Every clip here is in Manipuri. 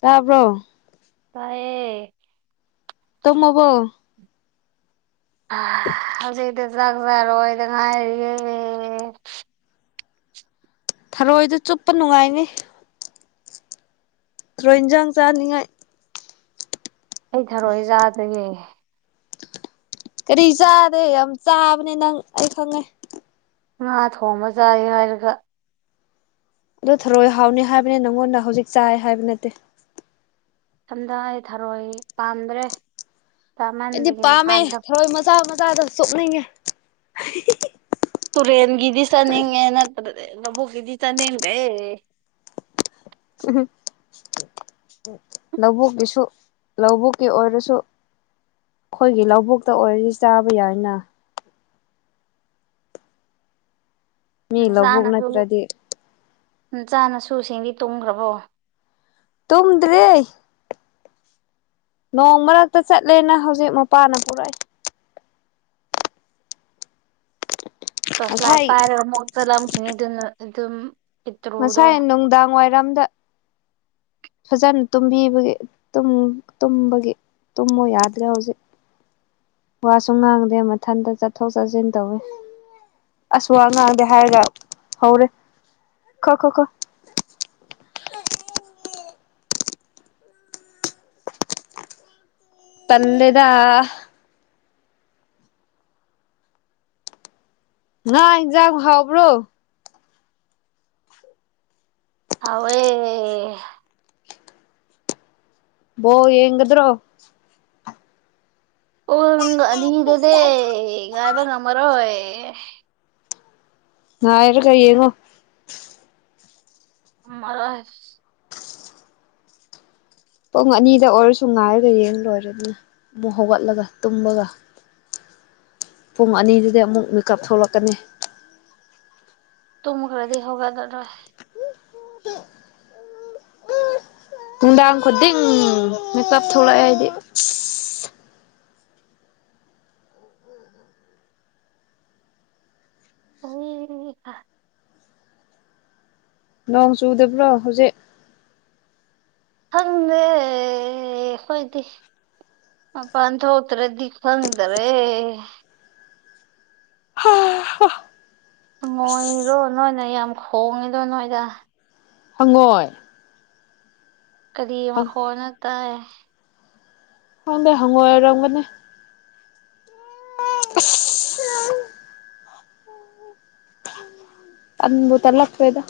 ꯇꯥꯕ꯭ꯔꯣ ꯇꯌꯦ ꯇꯃꯣꯕꯣ ꯍꯧꯖꯤꯛꯇꯤ ꯆꯥꯛ ꯆꯥꯔꯣꯏꯗ ꯉꯥꯏꯔꯤꯌꯦ ꯊꯔꯣꯏꯗ ꯆꯨꯞꯄ ꯅꯨꯡꯉꯥꯏꯅꯤ ꯊꯣꯏꯟꯖꯥꯡ ꯆꯥꯅꯤꯡꯉꯥꯏ ꯑꯩ ꯊꯥꯔꯣꯏꯏꯖꯥꯗꯒꯤ ꯀꯔꯤ ꯆꯥꯗꯦ ꯌꯥꯝ ꯆꯥꯕꯅꯦ ꯅꯪ ꯑꯩ ꯈꯪꯉꯦ ꯉꯥ ꯊꯣꯡꯕ ꯆꯥꯏ ꯍꯥꯏꯔꯒ ꯑꯗꯣ ꯊꯔꯣꯏ ꯍꯥꯎꯅꯤ ꯍꯥꯏꯕꯅꯦ ꯅꯪꯉꯣꯟꯗ ꯍꯧꯖꯤꯛ ꯆꯥꯏ ꯍꯥꯏꯕ ꯅꯠꯇꯦ ꯏꯊꯝꯗ ꯑꯩ ꯊꯥꯔꯣꯏ ꯄꯥꯝꯗ꯭ꯔꯦ ꯑꯩꯗꯤ ꯆꯥꯃꯟꯕꯒꯤ ꯄꯥꯝꯃꯦ ꯅꯍꯥꯟꯗ ꯊꯋꯥꯏ ꯃꯆꯥ ꯃꯆꯥꯗ ꯁꯣꯛꯅꯤꯡꯉꯦ ꯇꯨꯔꯦꯟꯒꯤ ꯗꯤ ꯆꯅꯤꯡꯉꯦ ꯅꯠꯇ꯭ꯔꯗꯤ ꯂꯕꯨꯛꯛꯒꯤꯗ ꯆꯥꯅꯤꯡꯗꯦ ꯎꯝ ꯂꯧꯕꯨꯛꯀꯤꯁꯨ ꯂꯧꯕꯨꯛꯀꯤ ꯑꯣꯏꯔꯁꯨ ꯑꯩꯈꯣꯏꯒꯤ ꯂꯧꯕꯨꯛꯇ ꯑꯣꯏꯗꯤ ꯆꯥꯕ ꯌꯥꯏꯅ ꯃꯤ ꯎ ꯂꯧꯕꯨꯛ ꯆꯥꯅꯁꯨ ꯅꯠꯇ꯭ꯔꯗꯤ ꯎ ꯆꯥꯅꯁꯨꯁꯤꯡꯗꯤ ꯇꯣꯡꯈ꯭ꯔꯕꯣ ꯇꯨꯝꯗ꯭ꯔꯦ ꯅꯣꯡ ꯃꯔꯛꯇ ꯆꯠꯂꯦꯅ ꯍꯧꯖꯤꯛ ꯃꯄꯥꯅ ꯄꯨꯔꯛꯏ ꯇꯁꯂꯥꯏ ꯉꯁꯥꯏ ꯄꯥꯏꯔꯒ ꯃꯨꯛ ꯆꯠꯂꯝꯈꯤꯅꯤ ꯑꯗꯨꯅ ꯑꯗꯨꯝ ꯄꯤꯇ꯭ꯔꯨꯗꯣ ꯉꯁꯥꯏ ꯅꯨꯡꯗꯥꯡ ꯋꯥꯏꯔꯝꯗ ꯐꯖꯅ ꯇꯨꯝꯕꯤꯕꯒꯤ ꯇꯨꯝꯕꯒꯤ ꯇꯨꯝꯃꯨ ꯌꯥꯗ꯭ꯔꯦ ꯍꯧꯖꯤꯛ ꯋꯥꯁꯨ ꯉꯥꯡꯗꯦ ꯃꯊꯟꯇ ꯆꯠꯊꯣꯛ ꯆꯠꯁꯤꯟ ꯇꯧꯋꯤ ꯑꯁ ꯑ ꯉꯥꯡꯒꯦ ꯍꯥꯏꯔꯒ ꯍꯧꯔꯦ ꯈꯣ ꯈꯣ ꯈꯣ ꯄꯜꯂꯦꯗ ꯅ ꯏꯖꯝ ꯍꯕ꯭ꯔꯣ ꯑꯥꯎꯦ ꯣ ꯌꯦꯡꯗ꯭ꯔꯣ ꯑꯣ ꯅꯪꯒꯤ ꯑꯅꯤꯗꯨꯗꯤ ꯉꯥꯏꯕ ꯉꯝꯃꯔꯣꯏ ꯉꯥꯏꯔꯒ ꯌꯦꯡꯉꯣ ꯑꯁ ꯄꯨꯡ ꯑꯅꯤꯗ ꯑꯣꯏꯔꯁꯨ ꯉꯥꯏꯔꯒ ꯌꯦꯡ ꯂꯣꯏꯔꯗꯅ ꯑꯃꯨꯛ ꯍꯧꯒꯠꯂꯒ ꯇꯨꯝꯃꯒ ꯄꯨꯡ ꯑꯅꯤꯗꯨꯗ ꯑꯃꯨꯛ ꯃꯤꯀꯞ ꯊꯣꯛꯂꯛꯀꯅꯤ ꯇꯨꯝꯒ꯭ꯔꯗꯤ ꯍꯒꯠꯂꯔꯣꯏ ꯅꯨꯡꯗꯥꯡ ꯈꯨꯗꯤꯡ ꯃꯦꯀꯞ ꯊꯣꯛꯂꯛꯑꯦ ꯍꯥꯏꯗꯤ ꯎꯝ ꯅꯣꯡ ꯆꯨꯗꯕ꯭ꯔꯣ ꯍꯧꯖꯤꯛ ꯈꯪꯗꯦ ꯑꯈꯣꯏꯗꯤ ꯃꯄꯥꯟ ꯊꯣꯛꯇ꯭ꯔꯗꯤ ꯈꯪꯗ꯭ꯔꯦ ꯍꯥ ꯍꯥ ꯍꯪꯉꯣꯏꯔꯣ ꯅꯣꯏꯗ ꯌꯥꯝ ꯈꯣꯡꯉꯤꯗꯣ ꯅꯣꯏꯗ ꯍꯪꯉꯣꯏ ꯀꯔꯤ ꯃꯈꯣꯟꯅꯣ ꯇꯥꯏ ꯈꯪꯗꯦ ꯍꯪꯉꯣꯏ ꯑꯣꯏꯔꯝꯒꯅꯤ ꯑꯁ ꯇꯟꯕꯨꯨ ꯇꯜꯂꯛꯈ꯭ꯔꯦꯗ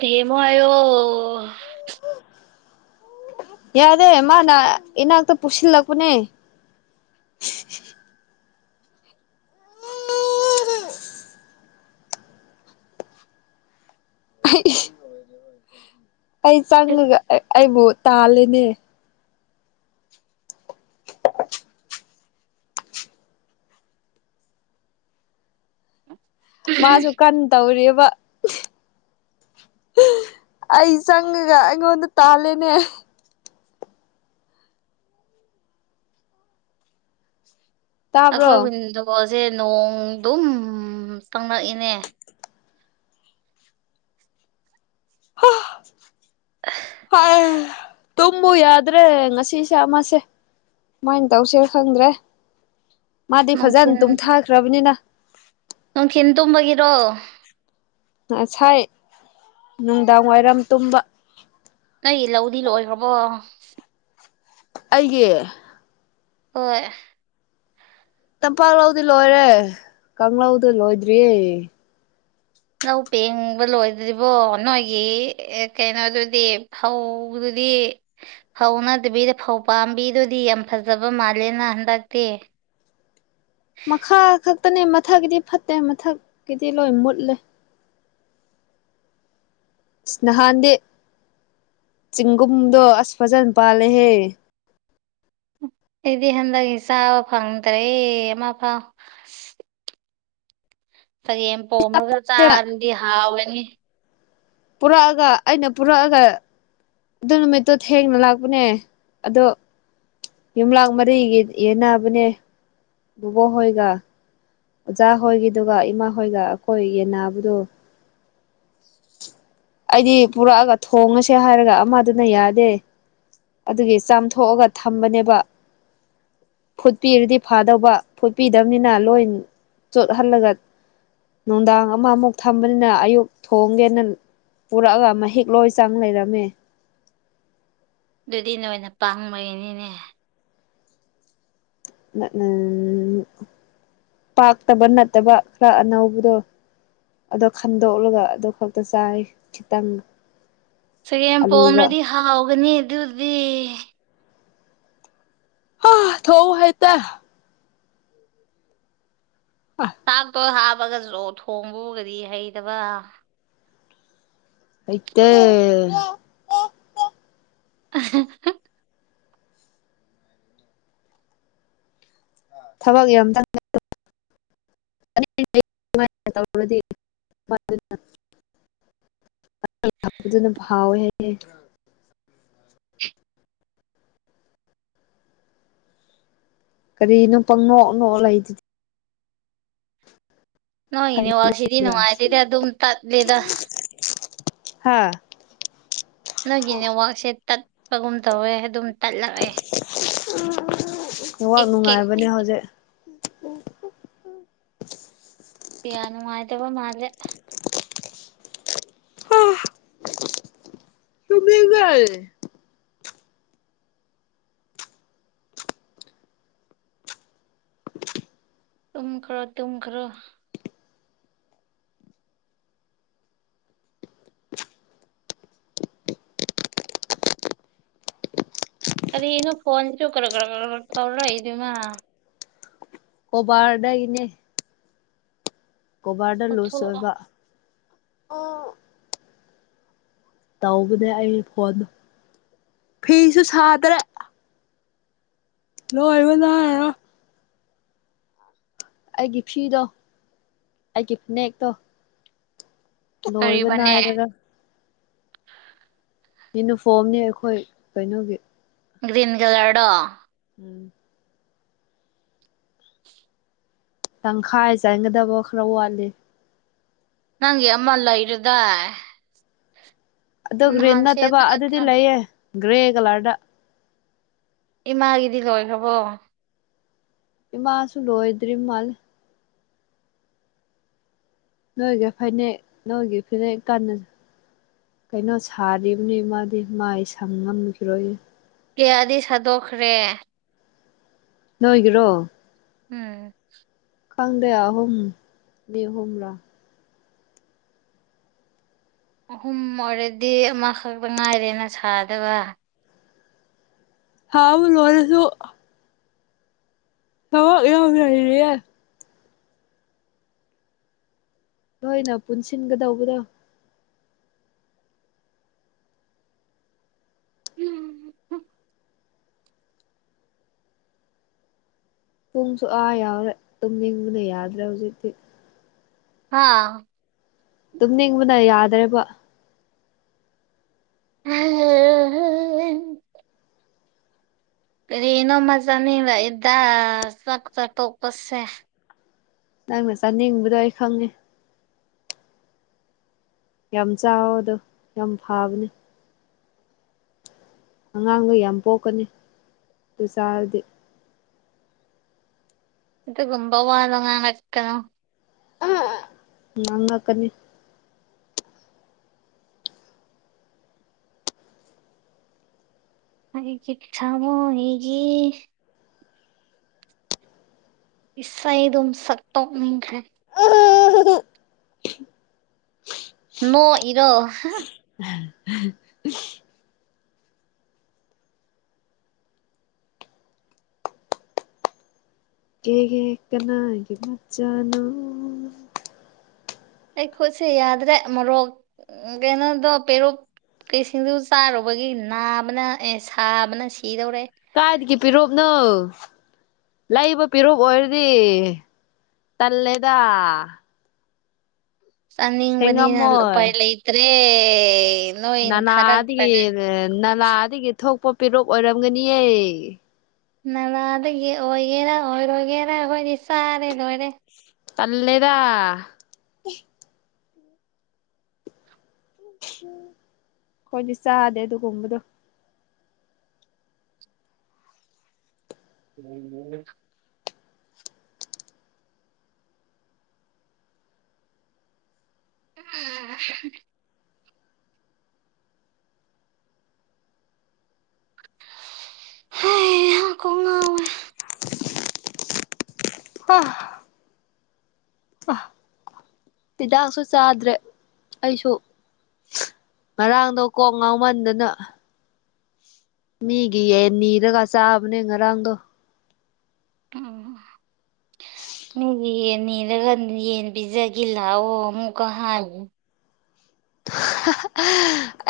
ꯊꯦꯝꯃꯣ ꯍꯥꯏꯌꯣ ꯌꯥꯗꯦ ꯃꯥꯅ ꯏꯅꯥꯛꯇ ꯄꯨꯁꯤꯜꯂꯛꯄꯅꯦ ꯑꯩ ꯆꯪꯉꯒ ꯑꯩꯕꯨ ꯇꯥꯂꯦꯅꯦ ꯃꯥꯁꯨ ꯀꯟ ꯇꯧꯔꯤꯕ ꯑꯩ ꯆꯪꯉꯒ ꯑꯩꯉꯣꯟꯗ ꯇꯥꯜꯂꯦꯅꯦ ꯇꯥꯕ꯭ꯔꯣ ꯑꯩꯈꯣꯏ ꯋꯤꯟꯗꯣꯁꯦ ꯅꯣꯡ ꯑꯗꯨꯝ ꯆꯪꯉꯛꯏꯅꯦ ꯍ ꯍ ꯇꯨꯝꯃꯨ ꯌꯥꯗ꯭ꯔꯦ ꯉꯁꯤꯁꯦ ꯑꯃꯁꯦ ꯀꯃꯥꯏꯅ ꯇꯧꯁꯤꯔ ꯈꯪꯗ꯭ꯔꯦ ꯃꯥꯗꯤ ꯅꯨꯡꯊꯤꯟ ꯐꯖꯅ ꯇꯨꯝꯊꯥꯈ꯭ꯔꯕꯅꯤꯅ ꯅꯨꯡꯊꯤꯟ ꯇꯨꯝꯕꯒꯤꯔꯣ ꯉꯁꯥꯏ ꯅꯨꯡꯗꯥꯡ ꯋꯥꯏꯔꯝ ꯇꯨꯝꯕ ꯅꯪ ꯂꯧꯗꯤ ꯂꯣꯏꯈ꯭ꯔꯕꯣ ꯑꯩꯒꯤ ꯍꯣꯏ ꯇꯝꯄꯥꯛꯂꯧꯗꯤ ꯂꯣꯏꯔꯦ ꯀꯥꯡꯂꯧꯗꯤ ꯂꯣꯏꯗ꯭ꯔꯤꯌꯦ ꯂꯧ ꯄꯦꯡꯕ ꯂꯣꯏꯗ꯭ꯔꯤꯕꯣ ꯅꯣꯏꯒꯤ ꯀꯩꯅꯣꯗꯨꯗꯤ ꯐꯧꯗꯨꯗꯤ ꯐꯧ ꯅꯠꯇꯕꯤꯗ ꯐꯧ ꯄꯥꯝꯕꯤꯗꯨꯗꯤ ꯌꯥꯝ ꯐꯖꯕ ꯃꯥꯜꯂꯦꯅ ꯍꯟꯗꯛꯇꯤ ꯃꯈꯥ ꯈꯛꯇꯅꯦ ꯃꯊꯛꯀꯤꯗꯤ ꯐꯠꯇꯦ ꯃꯊꯛꯀꯤꯗꯤ ꯂꯣꯏ ꯃꯨꯠꯂꯦ ꯅꯍꯥꯟꯗꯤ ꯆꯤꯡꯒꯨꯝꯗꯣ ꯑꯁ ꯐꯖꯅ ꯄꯥꯜꯂꯦꯍꯦ ꯑꯩꯗꯤ ꯍꯟꯗꯛ ꯆꯥꯕ ꯐꯪꯗ꯭ꯔꯦ ꯑꯃ ꯐꯥꯎ ꯆꯒꯦꯝ ꯄꯣꯝꯂꯒ ꯆꯥꯔꯗꯤ ꯍꯥꯎꯒꯅꯤ ꯄꯨꯔꯛꯑꯒ ꯑꯩꯅ ꯄꯨꯔꯛꯑꯒ ꯑꯗꯨ ꯅꯨꯃꯤꯠꯇꯣ ꯊꯦꯡꯅ ꯂꯥꯛꯄꯅꯦ ꯑꯗꯣ ꯌꯨꯝꯂꯥꯛ ꯃꯔꯤꯒꯤ ꯌꯦꯅꯥꯕꯅꯦ ꯕꯨꯕꯣꯛꯍꯣꯏꯒ ꯑꯣꯖꯥ ꯍꯣꯏꯒꯤꯗꯨꯒ ꯏꯃꯥ ꯍꯣꯏꯒ ꯑꯩꯈꯣꯏ ꯌꯦꯟꯅꯕꯗꯨ ꯑꯩꯗꯤ ꯄꯨꯔꯛꯑꯒ ꯊꯣꯡꯉꯁꯦ ꯍꯥꯏꯔꯒ ꯑꯃꯗꯨꯅ ꯌꯥꯗꯦ ꯑꯗꯨꯒꯤ ꯆꯥꯝꯊꯣꯛꯑꯒ ꯊꯝꯕꯅꯦꯕ ꯐꯨꯠꯄꯤꯔꯗꯤ ꯐꯥꯗꯧꯕ ꯐꯨꯠꯄꯤꯗꯕꯅꯤꯅ ꯂꯣꯏ ꯆꯣꯠꯍꯜꯂꯒ ꯅꯨꯡꯗꯥꯡ ꯑꯃꯃꯨꯛ ꯊꯝꯕꯅꯤꯅ ꯑꯌꯨꯛ ꯊꯣꯡꯒꯦꯅ ꯄꯨꯔꯛꯑꯒ ꯃꯍꯤꯛ ꯂꯣꯏ ꯆꯪ ꯂꯩꯔꯝꯃꯦ ꯑꯗꯨꯗꯤ ꯅꯣꯏꯅ ꯄꯪꯕꯒꯤꯅꯤꯅꯦ ꯎꯝ ꯄꯥꯛꯇꯕ ꯅꯠꯇꯕ ꯈꯔ ꯑꯅꯧꯕꯗꯣ ꯑꯗꯣ ꯈꯟꯗꯣꯛꯂꯒ ꯑꯗꯨ ꯈꯛꯇ ꯆꯥꯏ ꯈꯤꯇꯪ ꯑꯂꯨꯒ ꯆꯒꯦꯝꯄꯣꯝꯔꯗꯤ ꯍꯥꯎꯒꯅꯤ ꯑꯗꯨꯗꯤ ꯍ ꯊꯧ ꯍꯩꯇꯦ ꯑ ꯆꯥꯛꯇꯣ ꯍꯥꯞꯄꯒꯁꯨ ꯊꯣꯡꯕꯕꯨ ꯀꯔꯤ ꯍꯩꯇꯕ ꯍꯩꯇꯦ [unintelligible] ꯊꯕꯛ ꯌꯥꯝ [unintelligible] [unintelligible] ꯑꯗꯨꯅ ꯍꯥꯎꯋꯦ ꯍꯥꯏꯌꯦ ꯀꯔꯤꯅꯣ ꯄꯪ ꯅꯣꯛ ꯅꯣꯛ ꯂꯩꯗꯨꯗꯤ ꯅꯣꯏ ꯈꯟꯕ꯭ꯔꯥ ꯅꯦꯠꯋꯥꯛ ꯁꯤꯗꯤ ꯅꯨꯡꯉꯥꯏꯇꯦꯗ ꯑꯗꯨꯝ ꯇꯠꯂꯦꯗ ꯍꯥꯥ ꯅꯣꯏꯒꯤ ꯅꯦꯠꯋꯥꯛꯁꯦ ꯇꯠꯄꯒꯨꯝ ꯇꯧꯋꯦ ꯑꯗꯨꯝ ꯇꯠꯂꯛꯑꯦ ꯅꯦꯠꯋꯥꯛ ꯑꯦꯛ ꯀꯦꯛ ꯅꯨꯡꯉꯥꯏꯕꯅꯦ ꯑꯦꯛ ꯍꯧ ꯀꯌꯥ ꯅꯨꯡꯥꯏꯇꯕ ꯃꯥꯜꯂꯦ ꯑꯥ ꯇꯨꯝꯅꯤꯡꯑꯦ ꯇꯨꯝꯈ꯭ꯔꯣ ꯇꯨꯝꯈ꯭ꯔꯣ ꯑꯔꯤꯅꯣ ꯐꯣꯟꯁꯨ ꯀꯔꯒ ꯀꯔꯛ ꯇꯧꯔꯛ ꯏꯗꯨꯅ ꯀꯣꯕꯥꯔꯗꯒꯤꯅꯦ ꯀꯣꯚꯔꯗꯣ ꯂꯨꯁ ꯂꯧꯊꯣꯛꯑꯣ ꯑꯣꯏꯕ ꯇꯧꯕꯅꯦ ꯑꯩ ꯐꯣꯟꯗꯣ ꯐꯤꯁꯨ ꯁꯥꯗ꯭ꯔꯦ ꯂꯣꯏꯕ ꯅꯏꯔꯣꯏ ꯑꯩꯒꯤ ꯐꯤꯗꯣ ꯑꯩꯒꯤ ꯐꯅꯦꯛꯇꯣ ꯂꯣꯏꯕ ꯀꯔꯤꯕꯅꯦ ꯅꯥꯏꯔꯔꯣꯏ ꯌꯨꯅꯤꯐꯣꯔꯝꯅꯦ ꯑꯩꯈꯣꯏ ꯀꯩꯅꯣꯒꯤ ꯒ꯭ꯔꯤꯟ ꯀꯂꯔꯗꯣ ꯎꯝ ꯇꯪꯈꯥꯏ ꯆꯥꯟꯒꯗꯕ ꯈꯔ ꯋꯥꯠꯂꯤ ꯅꯪ ꯒꯤ ꯑꯃ ꯂꯩꯔꯗꯥꯏ ꯑꯗꯨ ꯒ꯭ꯔꯤꯟ ꯅꯍꯥꯟ ꯅꯠꯇꯕ ꯁꯦꯠꯄ ꯑꯗꯨꯗꯤ ꯅꯠꯇ꯭ꯔ ꯂꯩꯌꯦ ꯒ꯭ꯔꯦ ꯀꯂꯔꯗ ꯏꯃꯥꯒꯤꯗꯤ ꯂꯣꯏꯈ꯭ꯔꯕꯣ ꯏꯃꯁꯨ ꯂꯣꯏꯗ꯭ꯔꯤ ꯃꯥꯜꯂꯦ ꯅꯣꯏꯒꯤ ꯐꯅꯦꯛ ꯅꯣꯏꯒꯤ ꯐꯅꯦꯛ ꯀꯥꯟꯅ ꯀꯩꯅꯣ ꯁꯥꯔꯤꯕꯅꯤ ꯃꯥꯗꯤ ꯃꯥꯏꯑ ꯁꯪ ꯉꯝꯈꯤꯔꯣꯏ ꯀꯌꯥꯗꯤ ꯁꯥꯗꯣꯛꯈ꯭ꯔꯦ ꯅꯣꯏꯒꯤꯔꯣ ꯎꯝ ꯈꯪꯗꯦ ꯑꯍꯨꯝ ꯃꯤ ꯑꯍꯨꯝꯔꯥ ꯑꯍꯨꯝ ꯑꯣꯏꯔꯗꯤ ꯑꯃꯈꯛꯇ ꯉꯥꯏꯔꯦꯅ ꯁꯥꯗꯕ ꯁꯥꯕꯨ ꯂꯣꯢꯔꯁꯨ [unintelligible] ꯅꯣꯏꯅ ꯄꯨꯟꯁꯤꯟꯒꯗꯧꯕꯗꯣ ꯄꯨꯡꯁꯨ ꯑꯥ ꯌꯥꯎꯔꯦ ꯇꯨꯝꯅꯤꯡꯕꯅ ꯌꯥꯗ꯭ꯔꯦ ꯍꯧꯖꯤꯛꯇꯤ ꯍꯥꯥ ꯇꯨꯝꯅꯤꯡꯕꯅ ꯌꯥꯗꯔꯦꯕ [unintelligible] ꯀꯔꯤ ꯅꯣꯃ ꯆꯥꯅꯤꯡꯂꯛꯑꯦꯗ ꯆꯥꯛ ꯆꯥ ꯇꯣꯛꯄꯁꯦ ꯅꯪꯅ ꯆꯥꯅꯤꯡꯕꯗꯣ ꯑꯩ ꯈꯪꯉꯦ ꯌꯥꯝ ꯆꯥꯎꯋꯣ ꯗꯣ ꯌꯥꯝ ꯐꯕꯅꯦ ꯑꯉꯥꯡꯒ ꯌꯥꯝ ꯄꯣꯛꯀꯅꯤ ꯗꯨ ꯆꯥꯔꯗꯤ ꯑꯗꯨꯒꯨꯝꯕ ꯋꯥꯗꯣ ꯉꯥꯉꯛꯀꯅꯣ ꯑꯍꯥ ꯉꯥꯡꯉꯛꯀꯅꯤ ꯑꯩꯒꯤ ꯊꯃꯣꯢꯒꯤ ꯏꯁꯩꯗꯨꯝ ꯁꯛꯇꯣꯛꯅꯤꯡꯈ꯭ꯔꯦ ꯅꯣꯛꯏꯔꯣ ꯍꯥꯍꯥ [unintelligible] ꯀꯦꯒꯦ ꯀꯅꯥꯒꯤ ꯃꯆꯥꯅꯣ ꯑꯩ ꯈꯨꯠꯁꯦ ꯌꯥꯗ꯭ꯔꯦ ꯃꯣꯔꯣꯛ ꯀꯩꯅꯣꯗꯣ ꯄꯦꯔꯨꯛ ꯀꯤꯁꯤꯡꯖꯨ ꯆꯥꯔꯨꯕꯒꯤ ꯅꯥꯕꯅ ꯑꯦ ꯁꯥꯕꯅ ꯁꯤꯗꯧꯔꯦ ꯀꯥꯏꯗꯒꯤ ꯄꯤꯔꯨꯛꯅꯣ ꯂꯩꯕ ꯄꯤꯔꯨꯞ ꯑꯣꯏꯔꯗꯤ ꯇꯜꯂꯦꯗ ꯆꯅꯤꯡꯕꯅꯤꯅ ꯁꯦꯡꯉꯝꯃꯣꯏ ꯎꯄꯥꯢ ꯂꯩꯇ꯭ꯔꯦ ꯅꯣꯏ ꯅꯅꯥꯗꯒꯤ ꯊꯥꯔꯛꯇ꯭ꯔꯒ ꯅꯂꯥꯗꯒꯤ ꯊꯣꯛꯄ ꯄꯦꯔꯨꯞ ꯑꯣꯏꯔꯝꯒꯅꯤꯌꯦ ꯅꯂꯥꯗꯒꯤ ꯑꯣꯏꯒꯦꯔꯥ ꯑꯣꯏꯔꯣꯏꯒꯦꯔꯥ ꯑꯈꯣꯏꯗꯤ ꯆꯥꯔꯦ ꯂꯣꯏꯔꯦ ꯇꯜꯂꯦꯗꯥ ꯈꯣꯏꯗꯤ ꯆꯥꯗꯦ ꯑꯗꯨꯒꯨꯝꯕꯗꯣ [inaudible] [unintelligible] ꯍꯩ ꯍꯥ ꯀꯣꯛ ꯉꯥꯎꯋꯦ [unintelligible] ꯑ ꯍꯤꯗꯥꯛꯁꯨ ꯆꯥꯗ꯭ꯔꯦ ꯑꯩꯁꯨ ꯉꯥꯔꯥꯡꯗꯣ ꯀꯣꯛ ꯉꯥꯎꯃꯟꯗꯅ ꯃꯤꯒꯤ ꯌꯦꯟ ꯅꯤꯔꯒ ꯆꯥꯕꯅꯦ ꯉꯔꯥꯡꯗꯣ ꯃꯤꯒꯤ ꯌꯦꯟ ꯅꯤꯔꯒ [unintelligible] ꯌꯦꯟ ꯄꯤꯖꯒꯦ ꯂꯥꯋꯣ ꯑꯃꯨꯛꯀ ꯍꯥꯢ ꯍꯥ ꯍꯥ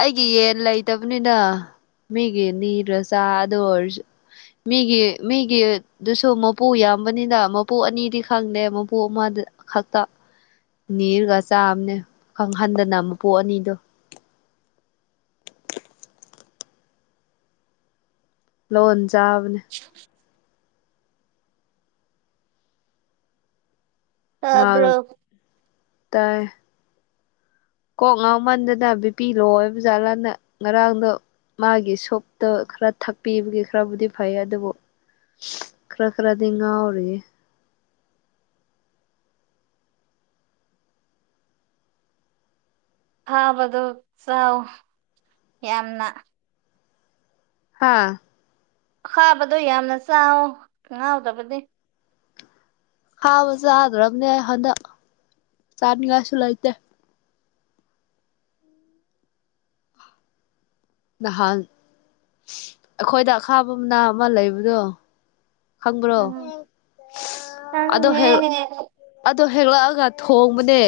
ꯑꯩꯒꯤ ꯌꯦꯟ ꯂꯩꯇꯕꯅꯤꯅ ꯃꯤꯒꯤ ꯅꯤꯗ꯭ꯔꯥ ꯆꯥꯗꯨ ꯑꯣꯢꯔꯁꯨ ꯃꯤꯒꯤ ꯃꯤꯒꯤ ꯗꯨꯁꯨ ꯃꯄꯨ ꯌꯥꯝꯕꯅꯤꯅ ꯃꯄꯨ ꯑꯅꯤꯗꯤ ꯈꯪꯗꯦ ꯃꯄꯨ ꯑꯃꯗ ꯈꯛꯇ ꯅꯤꯔꯒ ꯆꯥꯝꯅꯦ ꯈꯪꯍꯟꯗꯅ ꯃꯄꯨ ꯑꯅꯤꯗꯣ ꯂꯣꯟ ꯆꯥꯕꯅꯦ ꯑ [unintelligible] ꯃꯥ ꯇꯥꯕ꯭ꯔꯣ ꯇꯥꯏ ꯀꯣꯛ ꯉꯥꯎꯃꯟꯗꯅ ꯕꯤꯄꯤ ꯂꯣ ꯑꯣꯢꯕꯖꯥꯠꯂꯅ ꯉꯔꯥꯡꯗꯣ ꯃꯥꯒꯤ ꯁꯣꯞꯇꯣ ꯈꯔ ꯊꯛꯄꯤꯕꯒꯤ ꯈꯔꯕꯨꯗꯤ ꯐꯩ ꯑꯗꯨꯕꯨ ꯈꯔ ꯈꯔꯗꯤ ꯉꯥꯎꯔꯤꯌꯦ ꯈꯥꯕꯗꯨ ꯆꯥꯎ ꯌꯥꯝꯅ ꯍꯥꯥ ꯑꯈꯥꯕꯗꯣ ꯌꯥꯝꯅ ꯆꯥꯎꯋꯣ ꯉꯥꯎꯗꯕꯅꯤ ꯈꯥꯕ ꯆꯥꯗ꯭ꯔꯕꯅꯦ ꯍꯟꯗꯛ ꯆꯥꯅꯤꯡꯉꯥꯏꯁꯨ ꯂꯩꯇꯦ ꯅꯍꯥꯟ ꯑꯩꯈꯣꯏꯗ ꯑꯈꯥꯕ ꯃꯅꯥ ꯑꯃ ꯂꯩꯕꯗꯣ ꯈꯪꯕ꯭ꯔꯣ ꯎꯝ ꯑꯗꯣ ꯈꯪꯉꯦ ꯍꯦꯜ ꯑꯗꯣ ꯍꯦꯛꯂꯛꯑꯒ ꯊꯣꯡꯕꯅꯦ